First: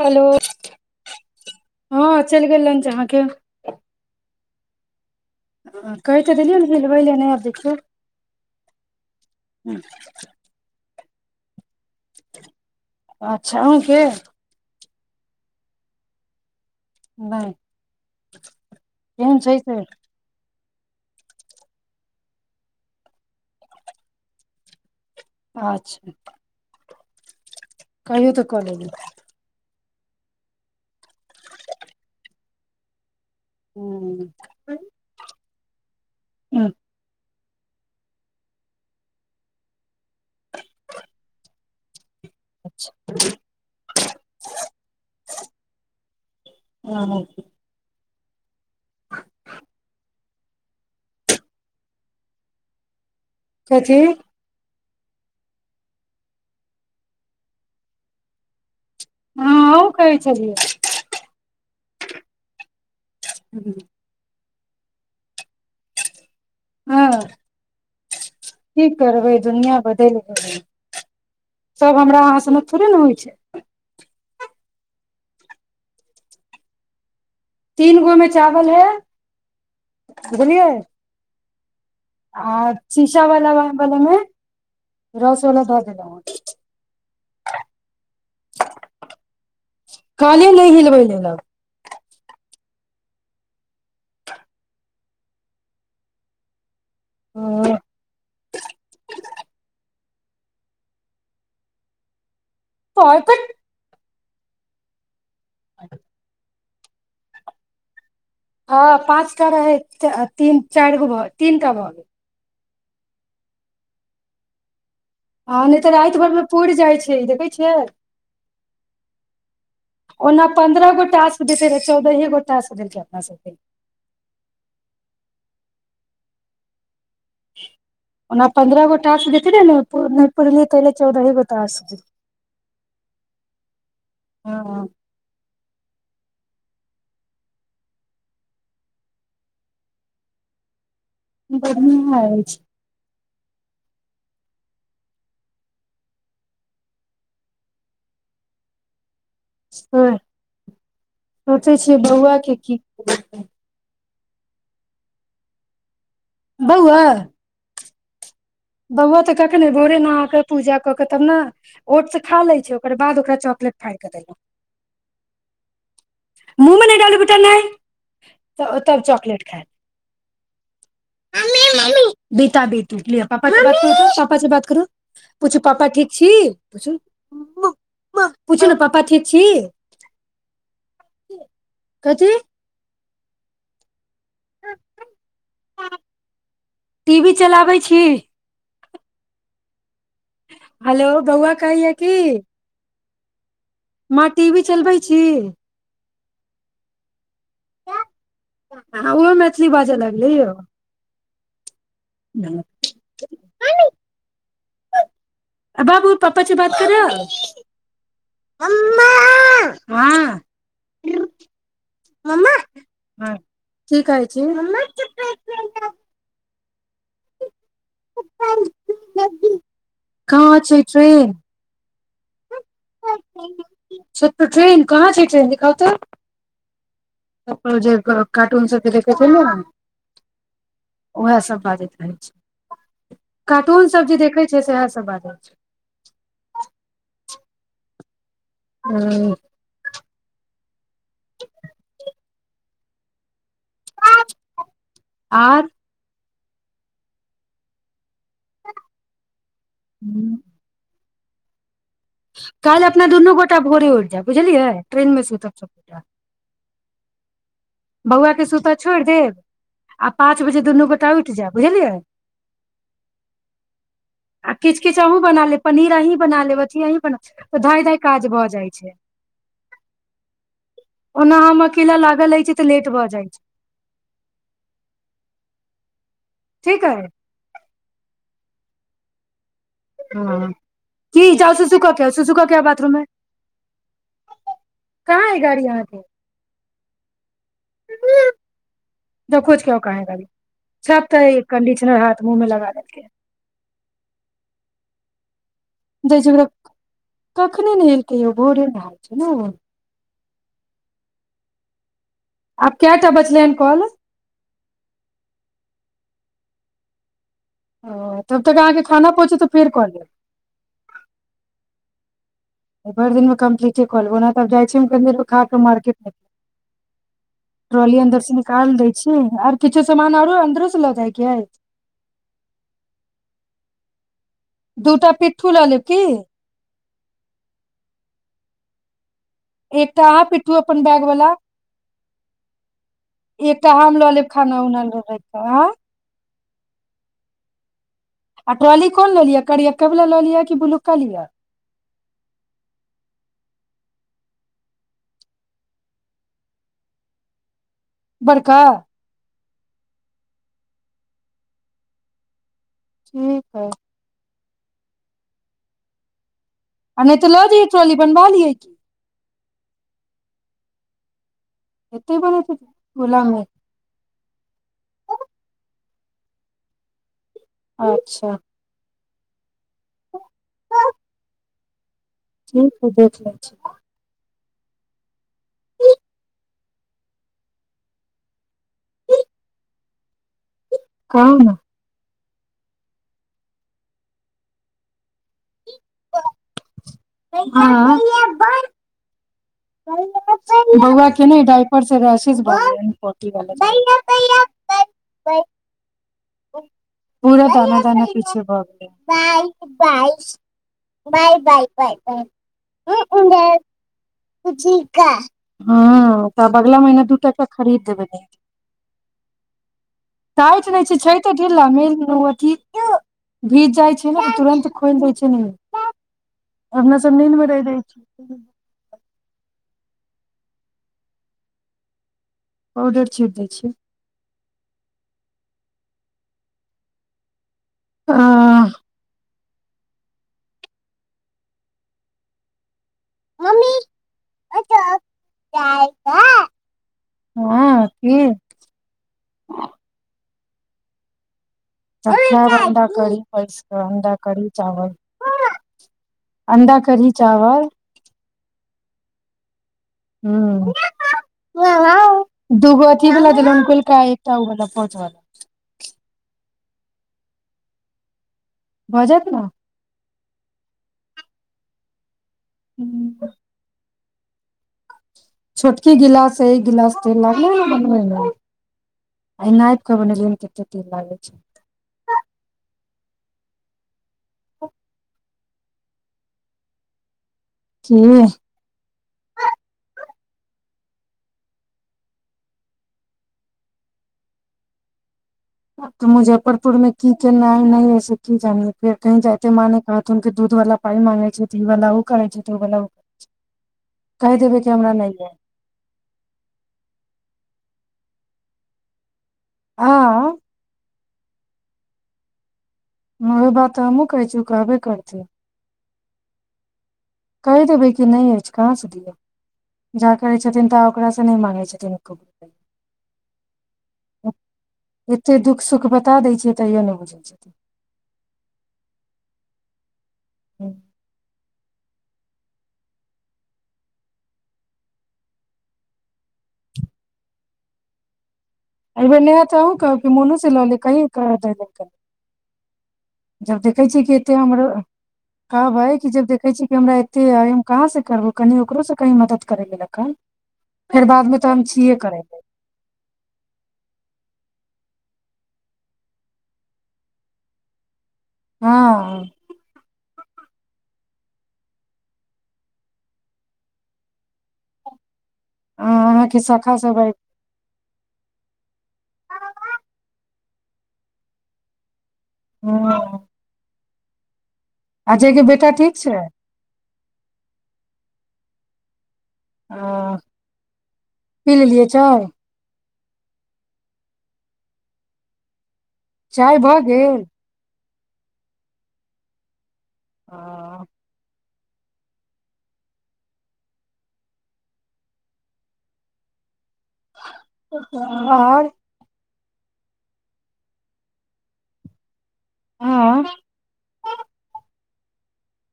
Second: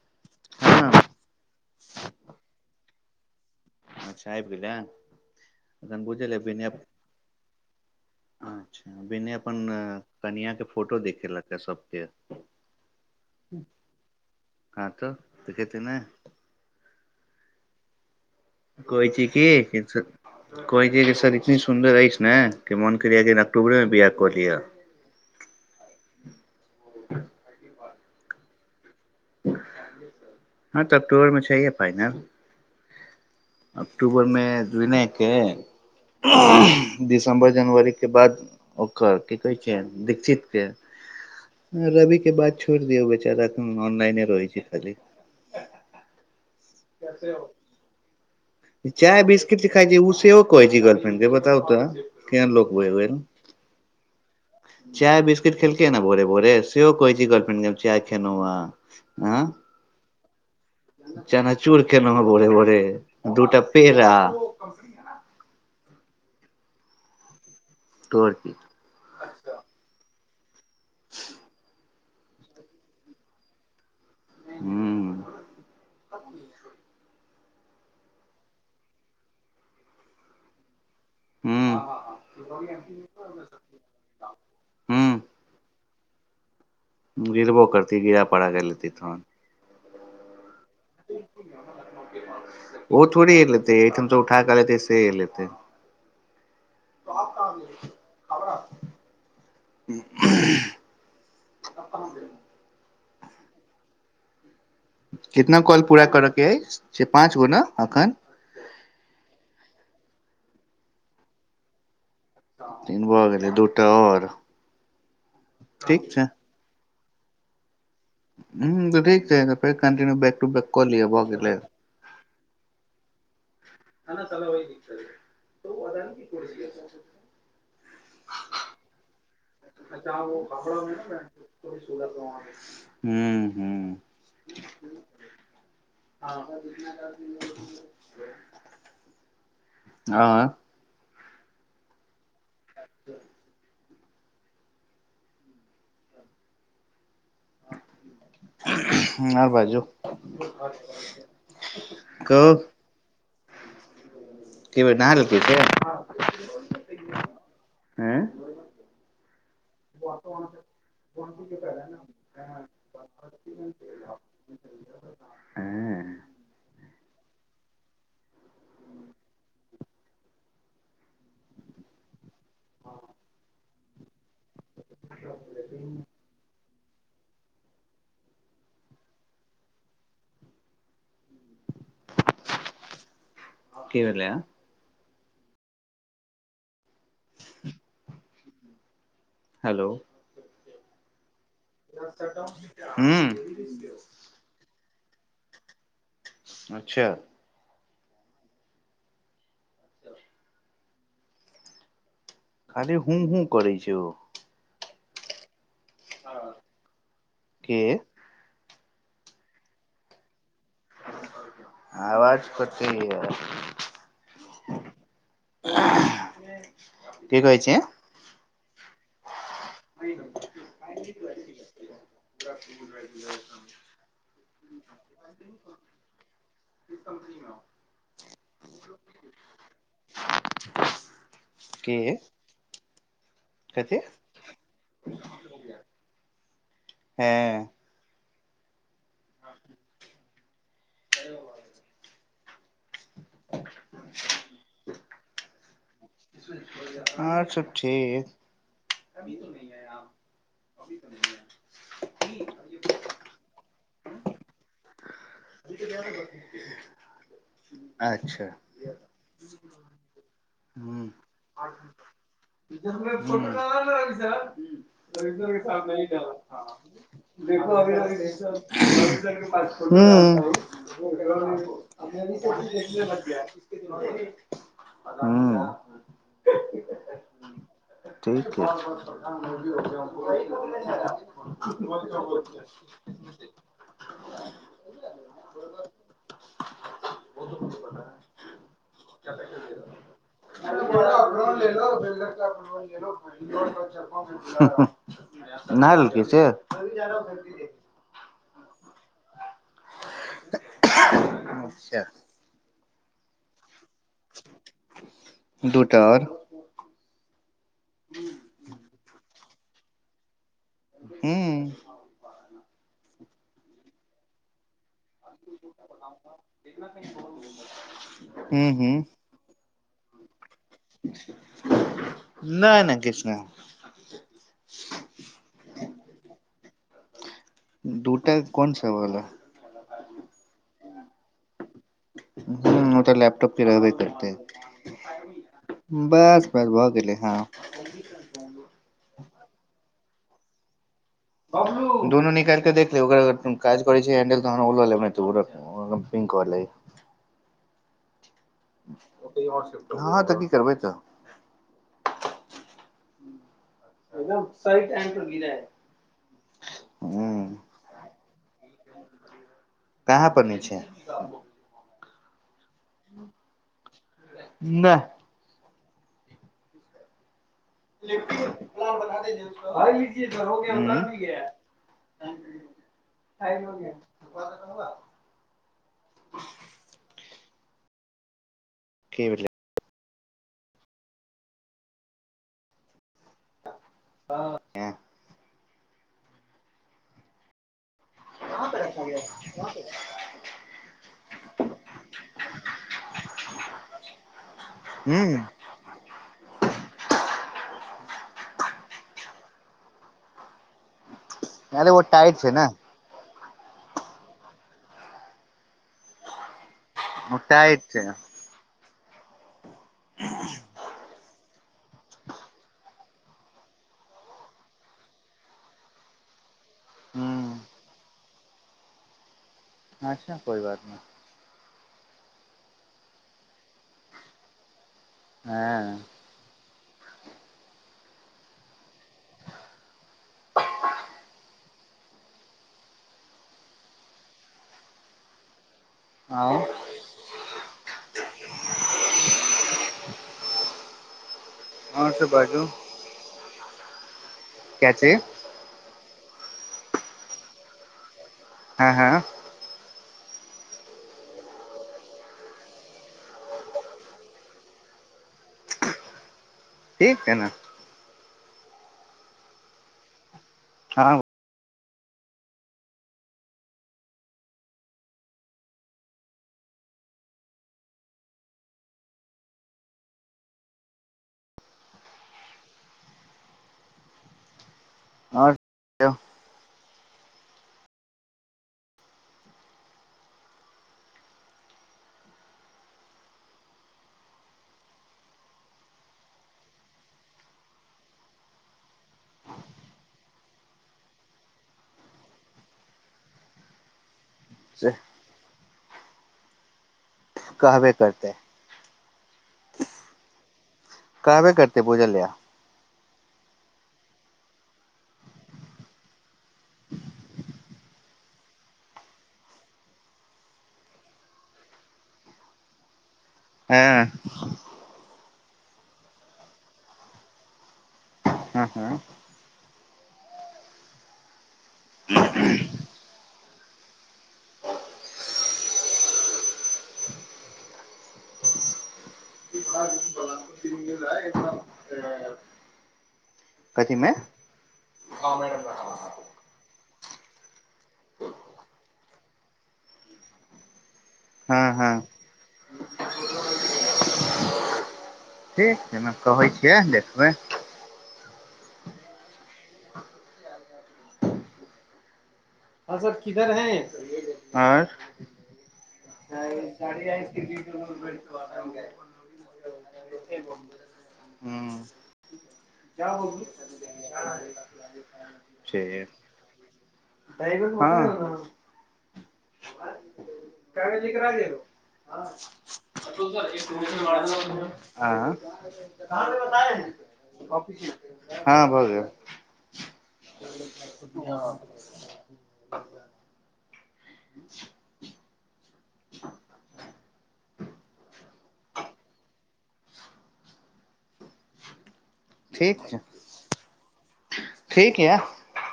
Hello हँ हँ चलि गेल लॉन्च आहाँके। अच्छा आयब गेलया। कहि बुझल तऽ या देलियै ने विनय हिलबै ले नहि आब देखियौ अच्छा विनय अपन कनिया के फोटो देख खेलक अच्छा अहूँ के हँ त देखेतै नय। नय कहय छी की कि कहै छैय कि सर इतनी सुन्दर अछि ने कि मोन करय या जेना अक्टूबरे मे बियाह कऽ लिय। अच्छा [unintelligible] कहियौ त क लेबे ला। हँ तऽ अक्टूबरमे छैयहिये पाय ने। हूँ अक्टूबरमे विनय के हूँ दिश सम्बर जनवरी के बाद ओकर की कहय छैय दीक्षितके रबि बात छोरि दियौ बेचारा ए अनलइने रहै छैय खाली। [unintelligible] चाय बिस्किट खाइ छैय उ सेहो कहै छैय गर्लफ्रेंडके से बताउ तऽ केहन लोक भेल। कथी चाय बिस्किट खेलकय न भोरे भोरे सेहो कहय छैय गर्लफ्रेंडके हम चाय खेलव ह। हँ अहु कहै छलियै केनो है भोरे भोरे दूटा पेरा [inaudible] हँ तौर की करबै दुनिया बदल गेल [inaudible] सब हमरा अहाँ सनक थोड़े ने होइ छै हूँ तीन गो में चावल है बुझलियए हूँ आ शीशा वाला बलमे हूँ रस वला ध केलो हँ गिरबो करती गिरा पड़ा के लेती तहन काले नहि हिलबै लेलक ओ थोड़े हेलेतेै एहिठम सँ उठा के लेते से हेलेते ओ [inaudible] [unintelligible] कितना कॉल पूरा करे के अछि छै पाँच गो न एखन हँ पाँचटा रहै ती चारि गो भऽ तीनटा भऽ गेल तीनगो भ गेलै दू टा आओर हँ नहि तऽ ठीक राति भरमे पूुरी जाइ छै छै देखय छियै ह तऽ ठीक छै त फेर कन्टिन्यू बैक ओना टू बैक कऽ पन्द्रह गो लिय भऽ टास्क गेलै देते रहे चौदहे गो टास्क दै छै हमरा सबके ह ने सला वहि द ब की [unintelligible] ओना पन्द्रह गो टास्क देथि रहै ने प नहि पुरलियै त एले चौदहे गो टास हूं हूं हँ हँ [unintelligible] हँ गर्मी है अछि [inaudible] [inaudible] बाजू सोचै छियै बउआ कहू के की की भेल नहा लेलकै से ऐँ बाबआ तऽ कखने भोरे नहा के पूजा क के तब ने ओट त खा लै छै ओकर बाद ओकरा चॉकलेट फाड़ के देलहु एं मुह मे नहि डाल बेटा नइ तब चॉकलेट खाय मम्मी मम्मी बेटा बेटू पापा मम्मी पापा से बात करू पूछू पापा ठीक छी पूछ ने पपा थिक छी कथी की भेल लय त टी वी चलाबैत छी हेलो हेलो बौआ कहैया की [unintelligible] हँ माँ टी वी चलबैत छी अच्छा हँ ओहो मैथिली बाजय लगलै यौ खाली हू शू करै छी ओ अ बाब पपा से बात करे के आवाज मम्मा कट य हँ की कहै छी की कहै छ कहाँ छै ट्रेन ट्रेन कहाँ छै। ट्रेन देख त कार्टून सबके देख छै। ने उएह सभ बाजैत के रहै छै। कथी कार्टूनसभ जे देखै छै। स इएहसभ बाजल छै। हँ हँ कर [unintelligible] आर अच्छा ठीक अभी त ह्म काल अपना दुनू गोटा भोरे उठ जाय बुझलियै ट्रेन मे सु [unintelligible] बौआ के अच्छा सुता छोड़ देब आ पच ह आ किछु किछु अहूँ बना लेब पनीर अहीं बना लेब अथी अहीं बना तऽ धाय धाय काज भऽ जाइ छै ओना हम अकेला लागल रहै छी तऽ लेट भऽ जाइ छै हू हँ ठीक ह ठीक य ह कि जाउ सुसु कऽ के सुसु कऽ के आउ बाथरूम मे कहाँ है गाड़ी अहाँके तऽ खोछ के आउ कहाँ है हाथ मुँह मे लगा देलकै [unintelligible] नहाय जाइ लेलकै छै से ओकरा कखने नहेलकै यौ भोरे नहाय छै ने अच्छा आब कै टा बचले हन कॉल दूटा आओर ओ तब तक अहाँके खाना पहुँचत फेर कऽ लेब हू भरि दिनमे कम्प्लीटे कऽ लेब ओना तऽ आब जाइ छी हम कनि देर खा के मार्केट मे ट्रोली अन्दर से हूँ निकाल दै हूँ छी आर किछु समान आरो अन्दरो से लऽ जायके अइ नहि नहि किछ नहि [unintelligible] दूटा पिठ्ठू लऽ लेब कि दूटा कोन से वाला एकटा अहाँ पिठ्ठू अपन बैग वला ह ओ तऽ लैपटॉप के तऽ रहबे लऽ लेब करतै खाना उना राखि कऽ आ बस बस भऽ गेलै हँ आ ट्रौली कोन लऽ लिय करियका बला लऽ लिय कि ब्लू दुनू निकालके देख लिय काज करै छै हैंडल तहन उ लऽ लेबै नहि तऽ उ पिंक बला बड़का हँ तऽ की करबै तऽ ठीक है सही टाइम पर गिरै नहि तऽ लऽ जाइयै ट्रौली बनवा लियै कहाँ बनै छै एतै बनैत टोला मे नहि अच्छा [unintelligible] [unintelligible] ठीक हइ देख लै छी सुप त कह [unintelligible] की भेलै कहु ने [inaudible] हँ कहाँ प रखा गय बौआ के ने डाइपर से रैसेस हूं [unintelligible] पूरा दाना दाना पीछे ब [unintelligible] बाय बाय अरे बाय बइ ओ टाइट छै ने ह हँ पापा अगिला महिना दू ओ टाका टाइट खरीद छै देबै नइ हेते टाइट नहि छै छइ ढा मे अथ भीज जाइ छै ने तुरन्त खोल दै छै न अपना सब नीन्द हूं मे रहि दै छै अचछा कोइ बात नहि पाउडर छीट दै छीय हँ आ मम्मी ओत दाय आँ [inaudible] आओर सब बाजू ताड करी पै [unintelligible] अडा करी क्या चिज अण्डा करी चावल हाँ ह दगो अथका एकटा पहुच [unintelligible] ठीक है ने भऽ जायत ने आहाँ हूँ छोटकी गिलास एक गिलास तेल लागल बनबैमे आ नापि कऽ बनेलियै कते तेल लागै छै [inaudible] आओर कहियो की ब तऽ मुजफ्फरपुरमे की केनाइ नहि ऐस की जानियै फेर कही जायते माँ ने कहत हुनके दूध वला पाइ मांगै छै तऽ ई वाला ओ करै छै तऽ ओ वा ओ करै छै कहि देबै कि हमरा नहि या कहबे करतै आँ कहबे करतेै बुझल लिया ओहे बात तऽ हमहूँ कहै छी कहबे करत कहि देबै कि नहि अछि कहाँसँ दियौ जा करै छथिन ता ओकरा सँ नहि माँ्गै छथिन क हँ एते दुःख सुख बता दै छियै तैयो नहि बुझै छथिन हँ ह एहि बेर न त कह मोनु से लऽ ले कही द जब देखै छियै कथीमे कि एतेक हमर कहब अइ कि जब देखै छियै कि हमरा एतेक अइ हम कहाँसँ करबहु कनि ओकरोसँ कहीँ मदति करय लेलक हन फेर बादमे तऽ हँ हम हँ छियै करय ल ऐना कहै छियै देखबै हँ आओर सब किधर है आर आ अहाँके सब अइ चड़ियइ तिी [inaudible] हुँ क्या हँ होगी अजय के [inaudible] बेटा ठीक छैहे छै हँ हाँ पी लेलियै चाय आँ कहाँ गये चाय बताय भऽ गेल नहीं कॉफी हाँ भऽ गेल हाँ हँ [inaudible] आओर ठीक छै हँ ठीक या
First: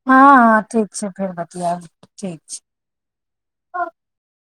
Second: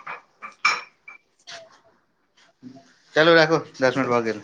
हँ हँ ठीक छै फेर बतियाब ठीक छै चलु राखु दश मिनट भऽ गेल